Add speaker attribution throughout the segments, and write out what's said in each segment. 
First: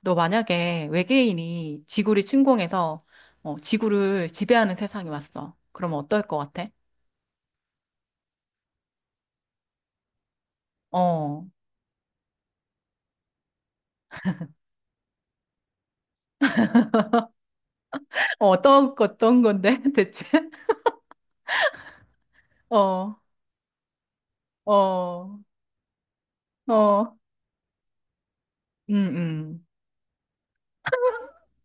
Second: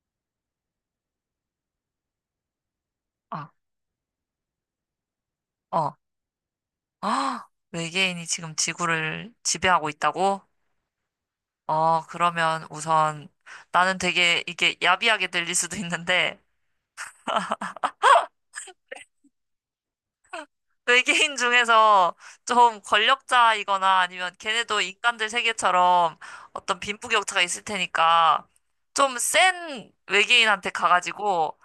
Speaker 1: 너 만약에 외계인이 지구를 침공해서
Speaker 2: 아,
Speaker 1: 지구를 지배하는 세상이 왔어.
Speaker 2: 어.
Speaker 1: 그러면 어떨 것 같아?
Speaker 2: 아, 외계인이 지금 지구를 지배하고 있다고?
Speaker 1: 어,
Speaker 2: 어, 그러면 우선 나는 되게 이게 야비하게 들릴 수도 있는데
Speaker 1: 어떤 건데, 대체?
Speaker 2: 외계인 중에서 좀
Speaker 1: 어,
Speaker 2: 권력자이거나 아니면
Speaker 1: 어,
Speaker 2: 걔네도 인간들
Speaker 1: 어,
Speaker 2: 세계처럼 어떤 빈부격차가 있을 테니까
Speaker 1: 음,
Speaker 2: 좀
Speaker 1: 음.
Speaker 2: 센 외계인한테 가가지고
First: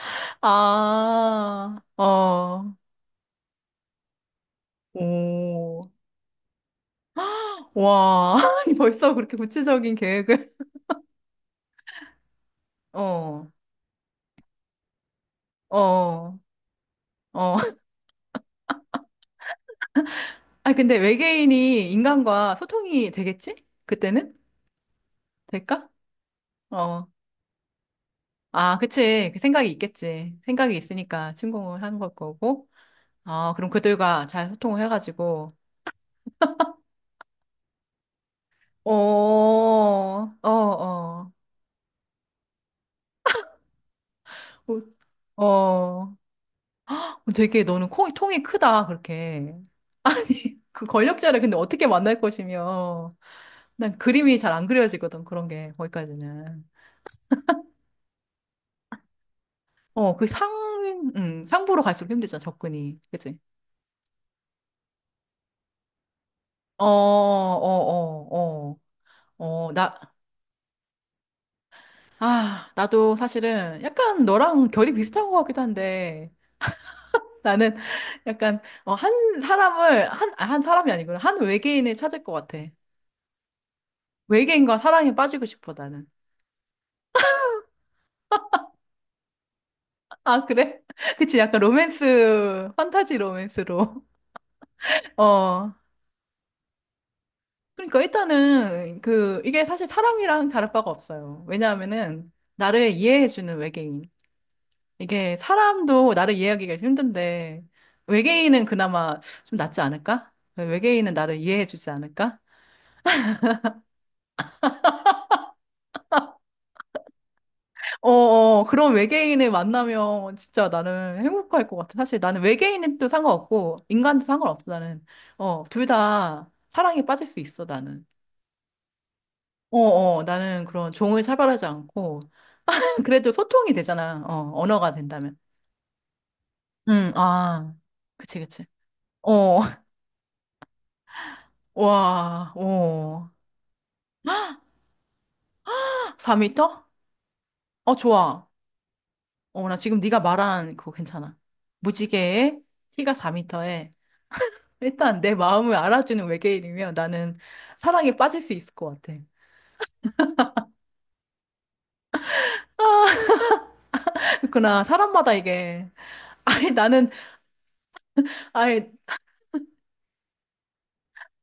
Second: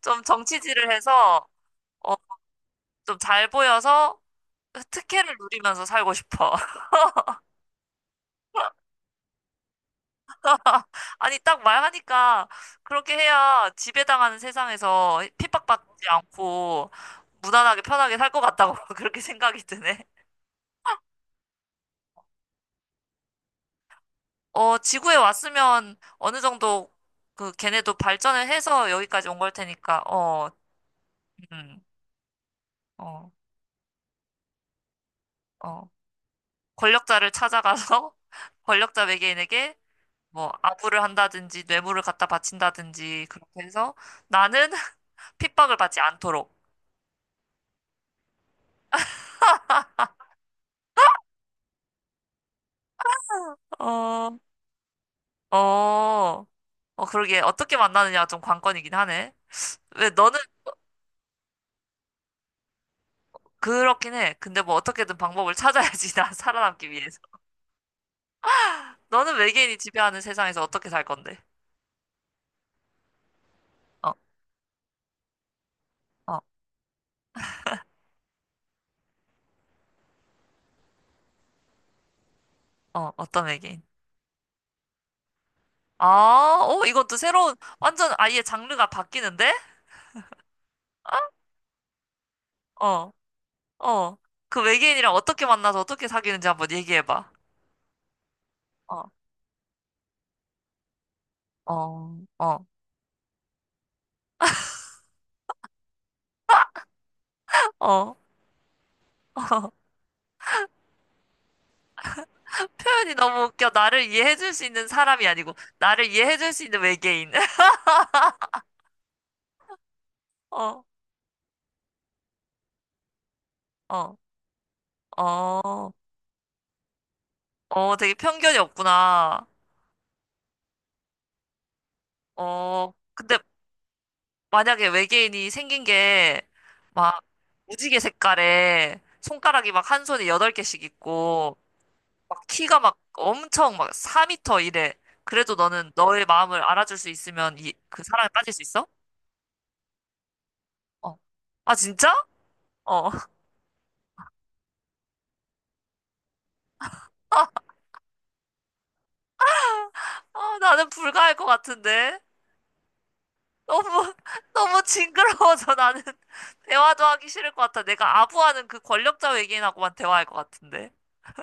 Speaker 2: 좀 정치질을 해서
Speaker 1: 아,
Speaker 2: 어,
Speaker 1: 어,
Speaker 2: 좀 잘 보여서 특혜를
Speaker 1: 오,
Speaker 2: 누리면서 살고 싶어.
Speaker 1: 와, 아니, 벌써 그렇게 구체적인 계획을?
Speaker 2: 아니, 딱 말하니까 그렇게
Speaker 1: 어,
Speaker 2: 해야 지배당하는 세상에서
Speaker 1: 어,
Speaker 2: 핍박받지
Speaker 1: 어.
Speaker 2: 않고 무난하게 편하게 살 것 같다고 그렇게 생각이 드네.
Speaker 1: 아니, 근데 외계인이 인간과 소통이 되겠지? 그때는?
Speaker 2: 어, 지구에
Speaker 1: 될까?
Speaker 2: 왔으면 어느 정도
Speaker 1: 어.
Speaker 2: 그 걔네도 발전을
Speaker 1: 아,
Speaker 2: 해서 여기까지
Speaker 1: 그치.
Speaker 2: 온
Speaker 1: 그
Speaker 2: 걸
Speaker 1: 생각이
Speaker 2: 테니까,
Speaker 1: 있겠지.
Speaker 2: 어,
Speaker 1: 생각이 있으니까
Speaker 2: 음,
Speaker 1: 침공을 한 걸 거고.
Speaker 2: 어,
Speaker 1: 아, 그럼 그들과 잘 소통을 해가지고.
Speaker 2: 어. 권력자를 찾아가서
Speaker 1: 어,
Speaker 2: 권력자 외계인에게
Speaker 1: 어,
Speaker 2: 뭐 아부를
Speaker 1: 어.
Speaker 2: 한다든지 뇌물을 갖다 바친다든지 그렇게 해서 나는
Speaker 1: 어,
Speaker 2: 핍박을 받지
Speaker 1: 어.
Speaker 2: 않도록.
Speaker 1: 되게 너는 통이 크다, 그렇게. 아니, 그 권력자를 근데 어떻게 만날 것이며. 난
Speaker 2: 어,
Speaker 1: 그림이 잘 안 그려지거든, 그런 게,
Speaker 2: 어,
Speaker 1: 거기까지는.
Speaker 2: 어, 그러게. 어떻게 만나느냐가 좀 관건이긴 하네. 왜
Speaker 1: 어,
Speaker 2: 너는
Speaker 1: 상부로 갈수록 힘들잖아, 접근이. 그치?
Speaker 2: 그렇긴 해. 근데 뭐 어떻게든 방법을 찾아야지, 나
Speaker 1: 어, 어,
Speaker 2: 살아남기 위해서.
Speaker 1: 어,
Speaker 2: 너는
Speaker 1: 어. 어,
Speaker 2: 외계인이 지배하는 세상에서 어떻게 살 건데?
Speaker 1: 나도 사실은
Speaker 2: 어,
Speaker 1: 약간 너랑 결이 비슷한 것 같기도 한데,
Speaker 2: 어,
Speaker 1: 나는 약간, 어, 한 사람을, 한 사람이 아니구나. 한 외계인을 찾을 것 같아.
Speaker 2: 어, 어떤 외계인?
Speaker 1: 외계인과 사랑에 빠지고 싶어, 나는.
Speaker 2: 아, 어 이건 또 새로운, 완전 아예 장르가 바뀌는데?
Speaker 1: 아, 그래?
Speaker 2: 아,
Speaker 1: 그치, 약간 로맨스,
Speaker 2: 어,
Speaker 1: 판타지 로맨스로.
Speaker 2: 어. 그 외계인이랑 어떻게
Speaker 1: 어.
Speaker 2: 만나서 어떻게 사귀는지 한번 얘기해봐.
Speaker 1: 그러니까 일단은,
Speaker 2: 어,
Speaker 1: 그, 이게 사실 사람이랑 다를 바가 없어요.
Speaker 2: 어,
Speaker 1: 왜냐하면은,
Speaker 2: 어,
Speaker 1: 나를 이해해주는 외계인. 이게 사람도 나를 이해하기가 좀 힘든데,
Speaker 2: 어.
Speaker 1: 외계인은 그나마 좀 낫지 않을까? 외계인은 나를 이해해주지 않을까?
Speaker 2: 표현이 너무 웃겨. 나를 이해해줄 수 있는 사람이 아니고, 나를 이해해줄 수 있는 외계인.
Speaker 1: 어, 어, 그런 외계인을 만나면 진짜
Speaker 2: 어.
Speaker 1: 나는 행복할 것 같아. 사실 나는 외계인은 또 상관없고,
Speaker 2: 어,
Speaker 1: 인간도 상관없어, 나는. 어, 둘
Speaker 2: 어,
Speaker 1: 다 사랑에 빠질 수 있어,
Speaker 2: 어,
Speaker 1: 나는.
Speaker 2: 되게 편견이 없구나.
Speaker 1: 어, 어, 나는 그런 종을 차별하지 않고,
Speaker 2: 어,
Speaker 1: 그래도
Speaker 2: 근데
Speaker 1: 소통이 되잖아. 어,
Speaker 2: 만약에
Speaker 1: 언어가 된다면.
Speaker 2: 외계인이 생긴 게
Speaker 1: 응,
Speaker 2: 막
Speaker 1: 아,
Speaker 2: 무지개
Speaker 1: 그치, 그치.
Speaker 2: 색깔에
Speaker 1: 어,
Speaker 2: 손가락이 막 한 손에 여덟 개씩 있고 막
Speaker 1: 와,
Speaker 2: 키가 막
Speaker 1: 어,
Speaker 2: 엄청 막 4미터 이래. 그래도 너는 너의 마음을
Speaker 1: 4미터?
Speaker 2: 알아줄 수 있으면 이,
Speaker 1: 어,
Speaker 2: 그 사랑에
Speaker 1: 좋아.
Speaker 2: 빠질 수 있어?
Speaker 1: 어, 나 지금 네가 말한 그거
Speaker 2: 어.
Speaker 1: 괜찮아.
Speaker 2: 아, 진짜?
Speaker 1: 무지개에
Speaker 2: 어.
Speaker 1: 키가 4미터에 일단 내 마음을 알아주는 외계인이면 나는 사랑에 빠질 수 있을 것 같아.
Speaker 2: 아, 나는 불가할 것 같은데.
Speaker 1: 아,
Speaker 2: 너무, 너무
Speaker 1: 그렇구나. 사람마다
Speaker 2: 징그러워서
Speaker 1: 이게.
Speaker 2: 나는
Speaker 1: 아니,
Speaker 2: 대화도
Speaker 1: 나는,
Speaker 2: 하기 싫을 것 같아. 내가 아부하는 그
Speaker 1: 아니,
Speaker 2: 권력자 외계인하고만 대화할 것 같은데.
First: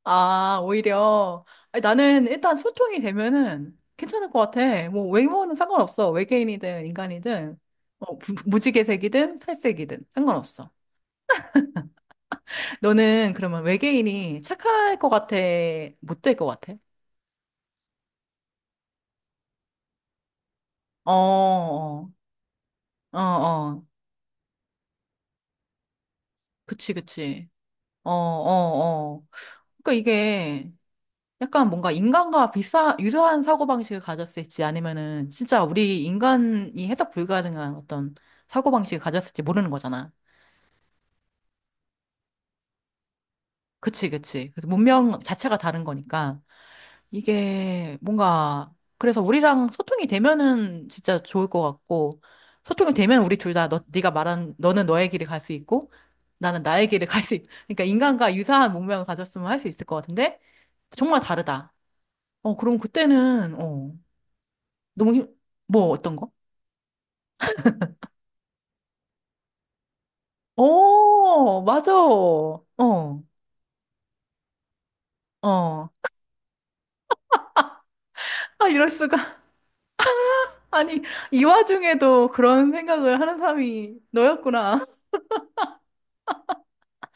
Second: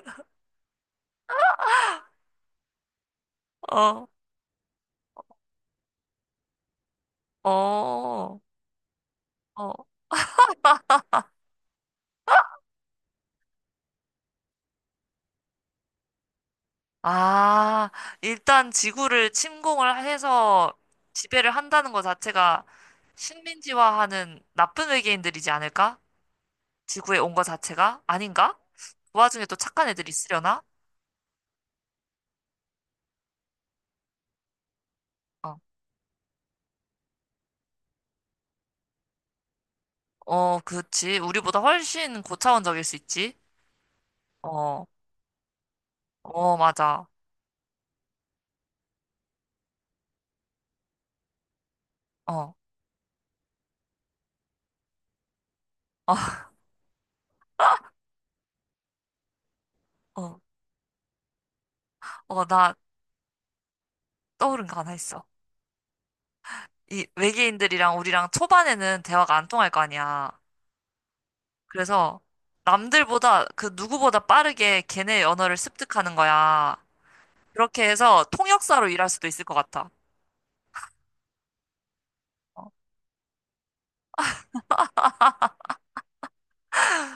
Speaker 1: 아, 오히려. 아니, 나는 일단 소통이 되면은
Speaker 2: 어,
Speaker 1: 괜찮을 것 같아. 뭐, 외모는 상관없어. 외계인이든 인간이든. 어,
Speaker 2: 어,
Speaker 1: 무지개색이든
Speaker 2: 어.
Speaker 1: 살색이든 상관없어. 너는 그러면 외계인이 착할 것 같아? 못 될 것 같아?
Speaker 2: 아, 일단 지구를 침공을 해서
Speaker 1: 어,
Speaker 2: 지배를 한다는 것
Speaker 1: 어.
Speaker 2: 자체가
Speaker 1: 어, 어.
Speaker 2: 식민지화하는 나쁜 외계인들이지 않을까?
Speaker 1: 그치,
Speaker 2: 지구에 온 것
Speaker 1: 그치.
Speaker 2: 자체가?
Speaker 1: 어,
Speaker 2: 아닌가?
Speaker 1: 어,
Speaker 2: 그
Speaker 1: 어.
Speaker 2: 와중에 또 착한
Speaker 1: 그러니까
Speaker 2: 애들이 있으려나?
Speaker 1: 이게 약간 뭔가 인간과 비슷한, 유사한 사고방식을 가졌을지 아니면은
Speaker 2: 어,
Speaker 1: 진짜 우리 인간이 해석 불가능한 어떤 사고방식을 가졌을지 모르는 거잖아.
Speaker 2: 어, 그렇지. 우리보다 훨씬 고차원적일 수 있지.
Speaker 1: 그치, 그치. 그래서
Speaker 2: 어,
Speaker 1: 문명 자체가 다른 거니까
Speaker 2: 어, 맞아.
Speaker 1: 이게 뭔가 그래서 우리랑 소통이 되면은 진짜 좋을 것 같고
Speaker 2: 어.
Speaker 1: 소통이 되면 우리 둘 다 너, 네가 말한 너는 너의 길을 갈 수 있고 나는 나의 길을 갈 수 있, 그러니까 인간과 유사한 문명을 가졌으면 할 수 있을 것 같은데
Speaker 2: 어.
Speaker 1: 정말 다르다.
Speaker 2: 어,
Speaker 1: 어,
Speaker 2: 나
Speaker 1: 그럼 그때는,
Speaker 2: 떠오른 거 하나
Speaker 1: 너무
Speaker 2: 있어.
Speaker 1: 힘, 뭐, 어떤 거?
Speaker 2: 이 외계인들이랑 우리랑 초반에는 대화가 안 통할 거 아니야.
Speaker 1: 어, 맞아.
Speaker 2: 그래서
Speaker 1: 어,
Speaker 2: 남들보다 그 누구보다 빠르게 걔네 언어를
Speaker 1: 어.
Speaker 2: 습득하는 거야. 그렇게 해서
Speaker 1: 아,
Speaker 2: 통역사로
Speaker 1: 이럴
Speaker 2: 일할
Speaker 1: 수가.
Speaker 2: 수도 있을 것 같아.
Speaker 1: 아니, 이 와중에도
Speaker 2: 어.
Speaker 1: 그런 생각을 하는 사람이 너였구나.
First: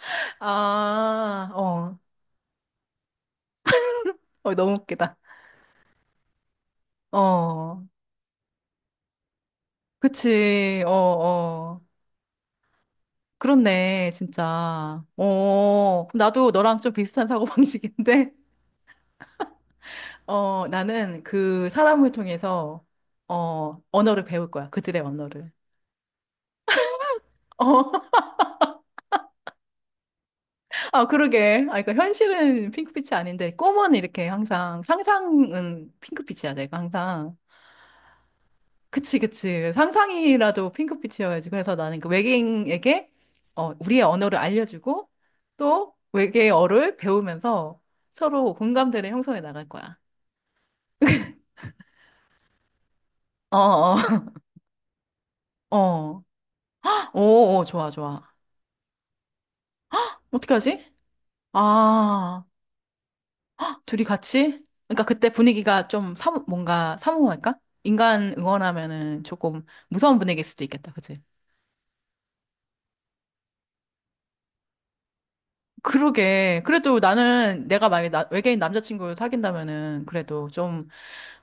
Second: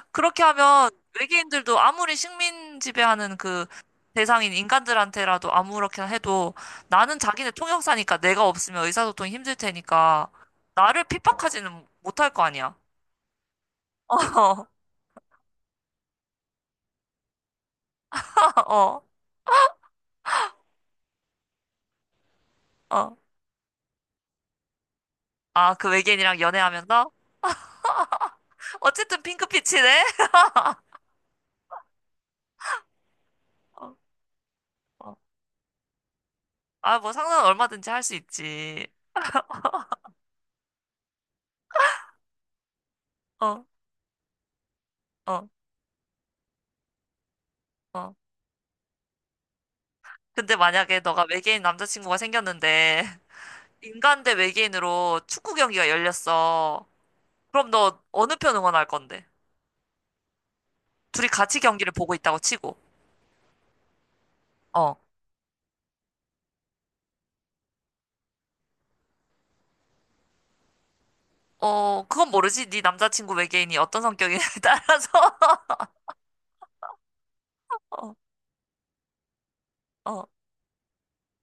Speaker 2: 그렇게 하면
Speaker 1: 아,
Speaker 2: 외계인들도
Speaker 1: 어,
Speaker 2: 아무리 식민 지배하는 그 대상인
Speaker 1: 어, 너무 웃기다.
Speaker 2: 인간들한테라도 아무렇게나 해도 나는 자기네
Speaker 1: 어,
Speaker 2: 통역사니까 내가 없으면 의사소통이 힘들 테니까
Speaker 1: 그치. 어,
Speaker 2: 나를
Speaker 1: 어.
Speaker 2: 핍박하지는 못할 거 아니야.
Speaker 1: 그렇네,
Speaker 2: 어,
Speaker 1: 진짜. 어, 그럼 나도 너랑 좀 비슷한 사고방식인데,
Speaker 2: 어,
Speaker 1: 어, 나는 그 사람을 통해서,
Speaker 2: 어.
Speaker 1: 어, 언어를 배울 거야. 그들의 언어를.
Speaker 2: 아, 그 외계인이랑 연애하면서?
Speaker 1: 어,
Speaker 2: 어쨌든 핑크빛이네?
Speaker 1: 아, 그러게. 아, 그러니까 현실은 핑크빛이 아닌데,
Speaker 2: 어,
Speaker 1: 꿈은 이렇게 항상,
Speaker 2: 어.
Speaker 1: 상상은 핑크빛이야, 내가
Speaker 2: 아, 뭐
Speaker 1: 항상.
Speaker 2: 상상은 얼마든지 할 수 있지.
Speaker 1: 그치, 그치. 상상이라도 핑크빛이어야지. 그래서 나는 그 외계인에게,
Speaker 2: 어,
Speaker 1: 어, 우리의 언어를 알려주고,
Speaker 2: 어,
Speaker 1: 또 외계어를 배우면서
Speaker 2: 어.
Speaker 1: 서로 공감대를 형성해 나갈 거야.
Speaker 2: 근데 만약에 너가 외계인 남자친구가 생겼는데,
Speaker 1: 어, 어,
Speaker 2: 인간 대 외계인으로 축구 경기가
Speaker 1: 어.
Speaker 2: 열렸어.
Speaker 1: 오, 오,
Speaker 2: 그럼
Speaker 1: 좋아,
Speaker 2: 너
Speaker 1: 좋아.
Speaker 2: 어느 편 응원할 건데?
Speaker 1: 어떻게 하지?
Speaker 2: 둘이 같이 경기를 보고 있다고
Speaker 1: 아.
Speaker 2: 치고.
Speaker 1: 둘이 같이?
Speaker 2: 어,
Speaker 1: 그러니까 그때 분위기가 좀 뭔가 사무할까? 인간 응원하면은 조금 무서운 분위기일 수도 있겠다, 그치?
Speaker 2: 어, 그건 모르지. 네 남자친구 외계인이 어떤 성격이냐에 따라서.
Speaker 1: 그러게. 그래도 나는 내가 만약에
Speaker 2: 어,
Speaker 1: 외계인 남자친구를 사귄다면은
Speaker 2: 어,
Speaker 1: 그래도 좀,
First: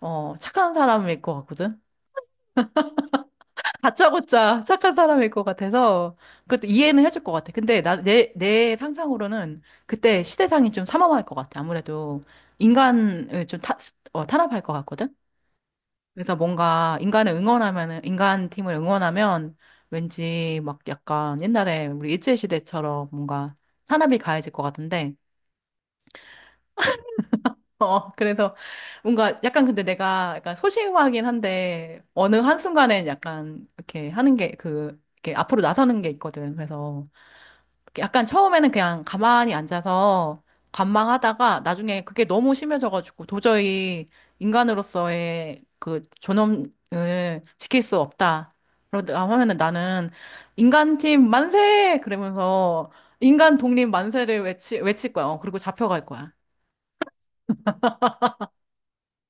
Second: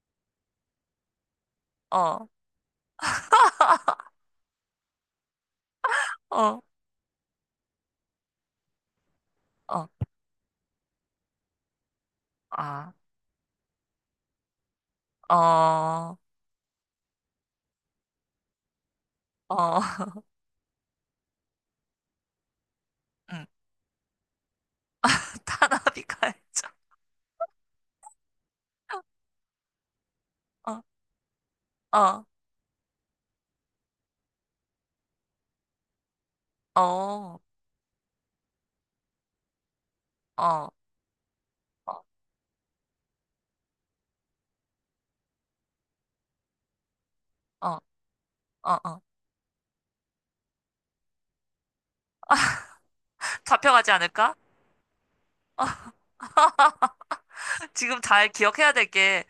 Speaker 1: 어, 착한 사람일 것 같거든?
Speaker 2: 어,
Speaker 1: 다짜고짜 착한 사람일 것 같아서
Speaker 2: 어,
Speaker 1: 그것도 이해는 해줄 것 같아. 근데 내 상상으로는
Speaker 2: 어.
Speaker 1: 그때 시대상이 좀 삼엄할 것 같아. 아무래도
Speaker 2: 아,
Speaker 1: 인간을 탄압할 것 같거든?
Speaker 2: 어,
Speaker 1: 그래서 뭔가 인간을 응원하면은, 인간 팀을 응원하면
Speaker 2: 어.
Speaker 1: 왠지 막 약간 옛날에 우리 일제시대처럼
Speaker 2: 응,
Speaker 1: 뭔가 산업이 가해질 것 같은데,
Speaker 2: 타나비가
Speaker 1: 어, 그래서 뭔가 약간 근데 내가 약간
Speaker 2: 어,
Speaker 1: 소심하긴 한데,
Speaker 2: 어,
Speaker 1: 어느 한순간엔 약간 이렇게 하는 게 그, 이렇게 앞으로 나서는 게 있거든.
Speaker 2: 어,
Speaker 1: 그래서
Speaker 2: 어,
Speaker 1: 약간 처음에는 그냥 가만히 앉아서
Speaker 2: 어,
Speaker 1: 관망하다가 나중에 그게 너무 심해져가지고 도저히 인간으로서의 그 존엄을
Speaker 2: 어, 어.
Speaker 1: 지킬 수 없다.
Speaker 2: 어.
Speaker 1: 그러다 하면은 나는 인간팀 만세! 그러면서 인간 독립
Speaker 2: 잡혀가지 않을까?
Speaker 1: 만세를 외칠 거야. 어, 그리고 잡혀갈 거야.
Speaker 2: 지금 잘 기억해야 될 게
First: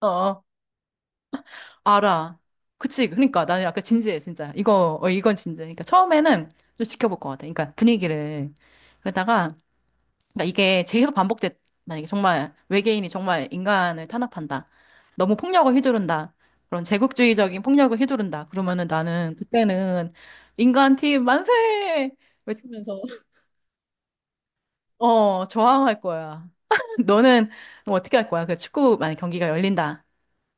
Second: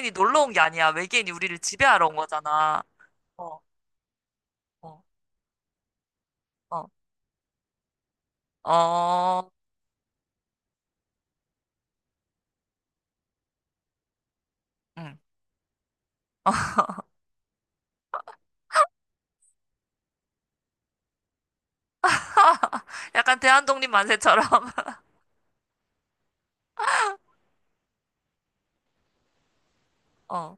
Speaker 1: 어,
Speaker 2: 놀러
Speaker 1: 어,
Speaker 2: 온 게 아니야. 외계인이 우리를 지배하러 온
Speaker 1: 알아.
Speaker 2: 거잖아.
Speaker 1: 그치. 그러니까
Speaker 2: 어,
Speaker 1: 나는 약간 진지해, 진짜. 이거,
Speaker 2: 어,
Speaker 1: 어, 이건 진지해. 그러니까 처음에는 좀
Speaker 2: 어,
Speaker 1: 지켜볼 것 같아. 그러니까 분위기를.
Speaker 2: 어,
Speaker 1: 그러다가 그러니까 이게 계속 반복돼. 만약에 정말 외계인이 정말 인간을 탄압한다.
Speaker 2: 응.
Speaker 1: 너무 폭력을 휘두른다. 그런 제국주의적인 폭력을 휘두른다. 그러면은 나는 그때는 인간 팀 만세! 외치면서
Speaker 2: 약간 대한독립 만세처럼.
Speaker 1: 어, 저항할 거야. 너는 뭐 어떻게 할 거야? 그 축구 만약 경기가 열린다.
Speaker 2: 어,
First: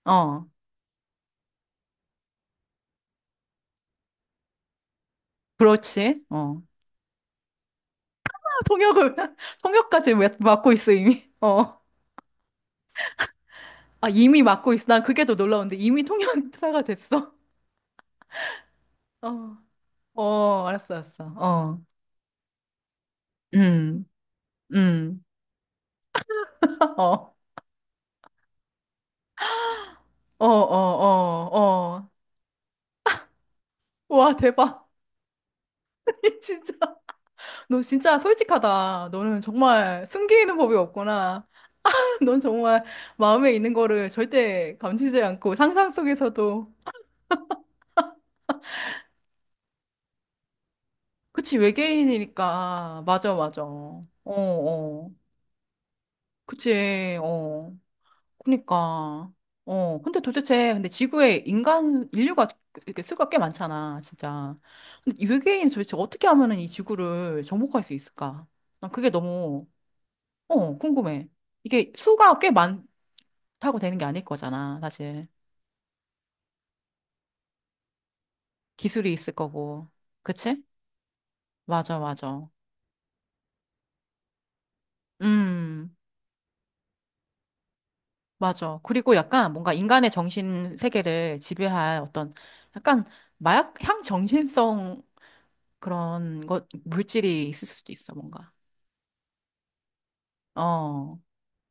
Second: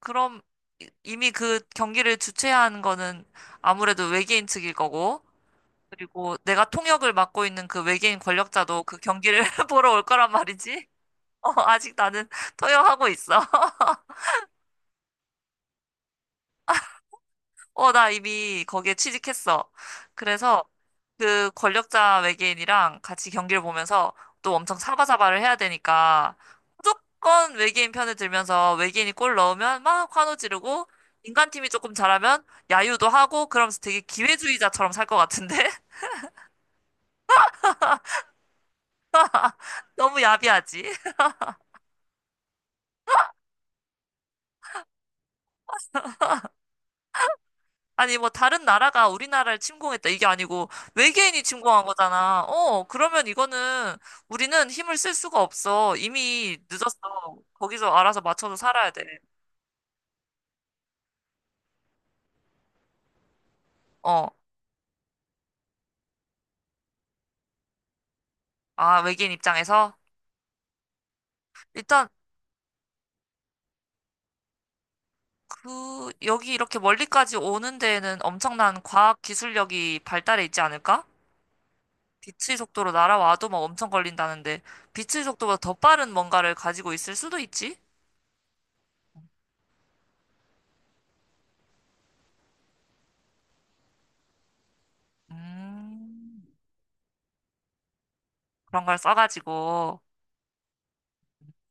Speaker 2: 그럼
Speaker 1: 어,
Speaker 2: 이미 그 경기를 주최한 거는 아무래도 외계인 측일 거고,
Speaker 1: 그렇지.
Speaker 2: 그리고
Speaker 1: 어.
Speaker 2: 내가 통역을 맡고 있는 그 외계인 권력자도 그
Speaker 1: 통역을
Speaker 2: 경기를 보러 올
Speaker 1: 통역까지
Speaker 2: 거란
Speaker 1: 맡고
Speaker 2: 말이지.
Speaker 1: 있어 이미.
Speaker 2: 어,
Speaker 1: 어.
Speaker 2: 아직 나는 통역하고 있어.
Speaker 1: 아, 이미 맡고 있어. 난 그게 더 놀라운데 이미 통역사가 됐어.
Speaker 2: 어, 나 이미 거기에
Speaker 1: 어.
Speaker 2: 취직했어. 그래서
Speaker 1: 어, 알았어, 알았어.
Speaker 2: 그
Speaker 1: 어.
Speaker 2: 권력자 외계인이랑 같이 경기를
Speaker 1: 음,
Speaker 2: 보면서 또 엄청
Speaker 1: 음.
Speaker 2: 사바사바를 해야 되니까
Speaker 1: 어,
Speaker 2: 무조건 외계인 편에 들면서 외계인이 골 넣으면 막 환호
Speaker 1: 어, 어,
Speaker 2: 지르고
Speaker 1: 어,
Speaker 2: 인간팀이 조금
Speaker 1: 어.
Speaker 2: 잘하면 야유도 하고 그러면서 되게
Speaker 1: 와, 대박.
Speaker 2: 기회주의자처럼 살 것 같은데?
Speaker 1: 이 진짜. 너 진짜 솔직하다. 너는 정말
Speaker 2: 너무
Speaker 1: 숨기는 법이
Speaker 2: 야비하지?
Speaker 1: 없구나. 넌 정말 마음에 있는 거를 절대 감추지 않고 상상 속에서도.
Speaker 2: 아니, 뭐, 다른 나라가 우리나라를 침공했다. 이게 아니고, 외계인이
Speaker 1: 그치,
Speaker 2: 침공한 거잖아. 어,
Speaker 1: 외계인이니까.
Speaker 2: 그러면
Speaker 1: 맞아, 맞아.
Speaker 2: 이거는,
Speaker 1: 어,
Speaker 2: 우리는 힘을
Speaker 1: 어.
Speaker 2: 쓸 수가 없어. 이미
Speaker 1: 그치,
Speaker 2: 늦었어.
Speaker 1: 어.
Speaker 2: 거기서 알아서 맞춰서 살아야 돼.
Speaker 1: 그니까. 어, 근데 도대체, 근데 지구에 인간, 인류가 이렇게 수가 꽤 많잖아,
Speaker 2: 어.
Speaker 1: 진짜. 근데 이 외계인이 도대체 어떻게 하면은 이 지구를 정복할 수 있을까? 난
Speaker 2: 아,
Speaker 1: 그게
Speaker 2: 외계인
Speaker 1: 너무,
Speaker 2: 입장에서?
Speaker 1: 어, 궁금해. 이게
Speaker 2: 일단,
Speaker 1: 수가 꽤 많다고 되는 게 아닐 거잖아, 사실.
Speaker 2: 그, 여기 이렇게 멀리까지 오는 데에는 엄청난
Speaker 1: 기술이
Speaker 2: 과학
Speaker 1: 있을 거고.
Speaker 2: 기술력이 발달해 있지
Speaker 1: 그치?
Speaker 2: 않을까?
Speaker 1: 맞아, 맞아.
Speaker 2: 빛의 속도로 날아와도 막 엄청 걸린다는데, 빛의 속도보다 더
Speaker 1: 음,
Speaker 2: 빠른 뭔가를 가지고 있을 수도 있지?
Speaker 1: 맞아. 그리고 약간 뭔가 인간의 정신 세계를 지배할 어떤 약간 마약향 정신성
Speaker 2: 음,
Speaker 1: 그런 것, 물질이 있을 수도 있어, 뭔가.
Speaker 2: 그런 걸 써가지고.
Speaker 1: 어,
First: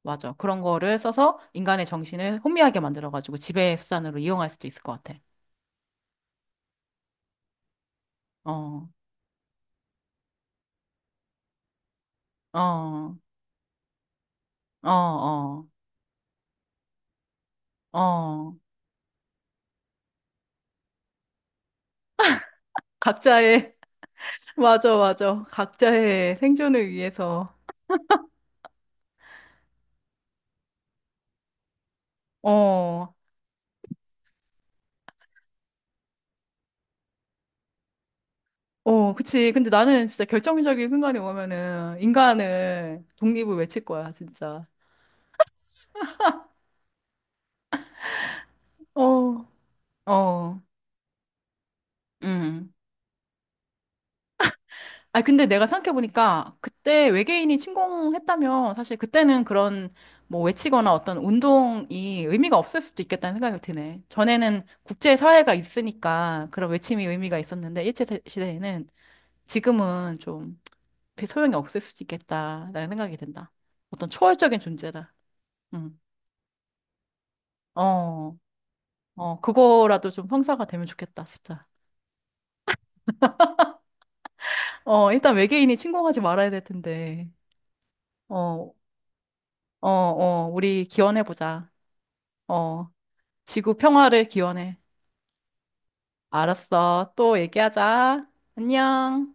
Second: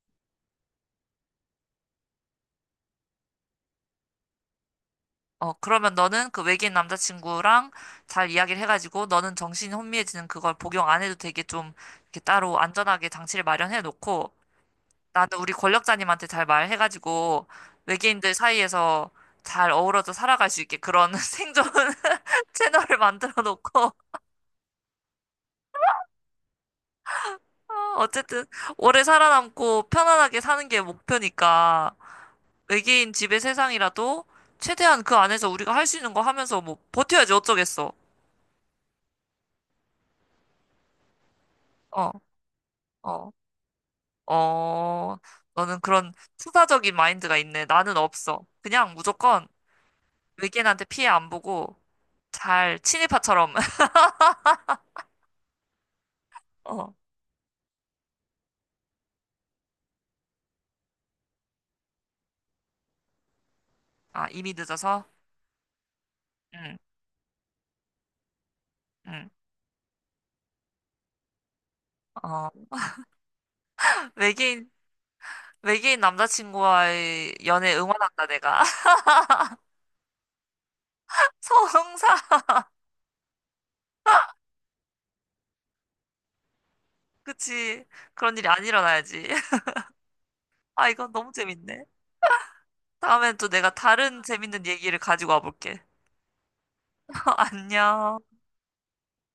Speaker 1: 맞아. 그런 거를 써서 인간의 정신을 혼미하게 만들어가지고 지배 수단으로 이용할 수도 있을 것 같아.
Speaker 2: 어, 그러면 너는 그 외계인 남자친구랑 잘 이야기를
Speaker 1: 어,
Speaker 2: 해가지고 너는 정신이 혼미해지는 그걸 복용 안 해도 되게 좀 이렇게 따로 안전하게
Speaker 1: 어,
Speaker 2: 장치를 마련해 놓고
Speaker 1: 어,
Speaker 2: 나는 우리
Speaker 1: 어,
Speaker 2: 권력자님한테 잘 말해가지고 외계인들
Speaker 1: 어.
Speaker 2: 사이에서 잘 어우러져 살아갈 수 있게 그런 생존 채널을 만들어
Speaker 1: 각자의,
Speaker 2: 놓고
Speaker 1: 맞아, 맞아. 각자의 생존을 위해서.
Speaker 2: 어, 어쨌든 오래 살아남고 편안하게 사는 게 목표니까 외계인
Speaker 1: 어,
Speaker 2: 지배 세상이라도 최대한 그 안에서 우리가 할 수 있는 거 하면서 뭐 버텨야지 어쩌겠어.
Speaker 1: 어, 그치. 근데 나는 진짜 결정적인 순간이 오면은
Speaker 2: 어,
Speaker 1: 인간을
Speaker 2: 어.
Speaker 1: 독립을 외칠 거야, 진짜.
Speaker 2: 어, 너는 그런 투사적인 마인드가 있네. 나는 없어. 그냥 무조건
Speaker 1: 어, 어,
Speaker 2: 외계인한테 피해 안 보고
Speaker 1: 음.
Speaker 2: 잘 친일파처럼.
Speaker 1: 아, 근데 내가 생각해보니까
Speaker 2: 어.
Speaker 1: 그때 외계인이 침공했다면 사실 그때는 그런 뭐 외치거나 어떤 운동이 의미가 없을 수도 있겠다는 생각이 드네.
Speaker 2: 아, 이미
Speaker 1: 전에는
Speaker 2: 늦어서?
Speaker 1: 국제사회가 있으니까 그런
Speaker 2: 응,
Speaker 1: 외침이 의미가 있었는데 일제 시대에는
Speaker 2: 응.
Speaker 1: 지금은 좀 별 소용이 없을 수도
Speaker 2: 어.
Speaker 1: 있겠다라는 생각이 든다. 어떤 초월적인
Speaker 2: 외계인,
Speaker 1: 존재다. 응.
Speaker 2: 외계인 남자친구와의 연애 응원한다,
Speaker 1: 어,
Speaker 2: 내가.
Speaker 1: 어, 그거라도 좀 성사가 되면 좋겠다, 진짜.
Speaker 2: 성사!
Speaker 1: 어, 일단 외계인이 침공하지 말아야 될 텐데.
Speaker 2: 그치. 그런 일이 안
Speaker 1: 어,
Speaker 2: 일어나야지.
Speaker 1: 어, 어, 우리
Speaker 2: 아, 이건 너무
Speaker 1: 기원해보자.
Speaker 2: 재밌네.
Speaker 1: 어.
Speaker 2: 다음엔 또 내가
Speaker 1: 지구
Speaker 2: 다른
Speaker 1: 평화를
Speaker 2: 재밌는
Speaker 1: 기원해.
Speaker 2: 얘기를 가지고 와볼게.
Speaker 1: 알았어. 또 얘기하자.
Speaker 2: 안녕.
Speaker 1: 안녕.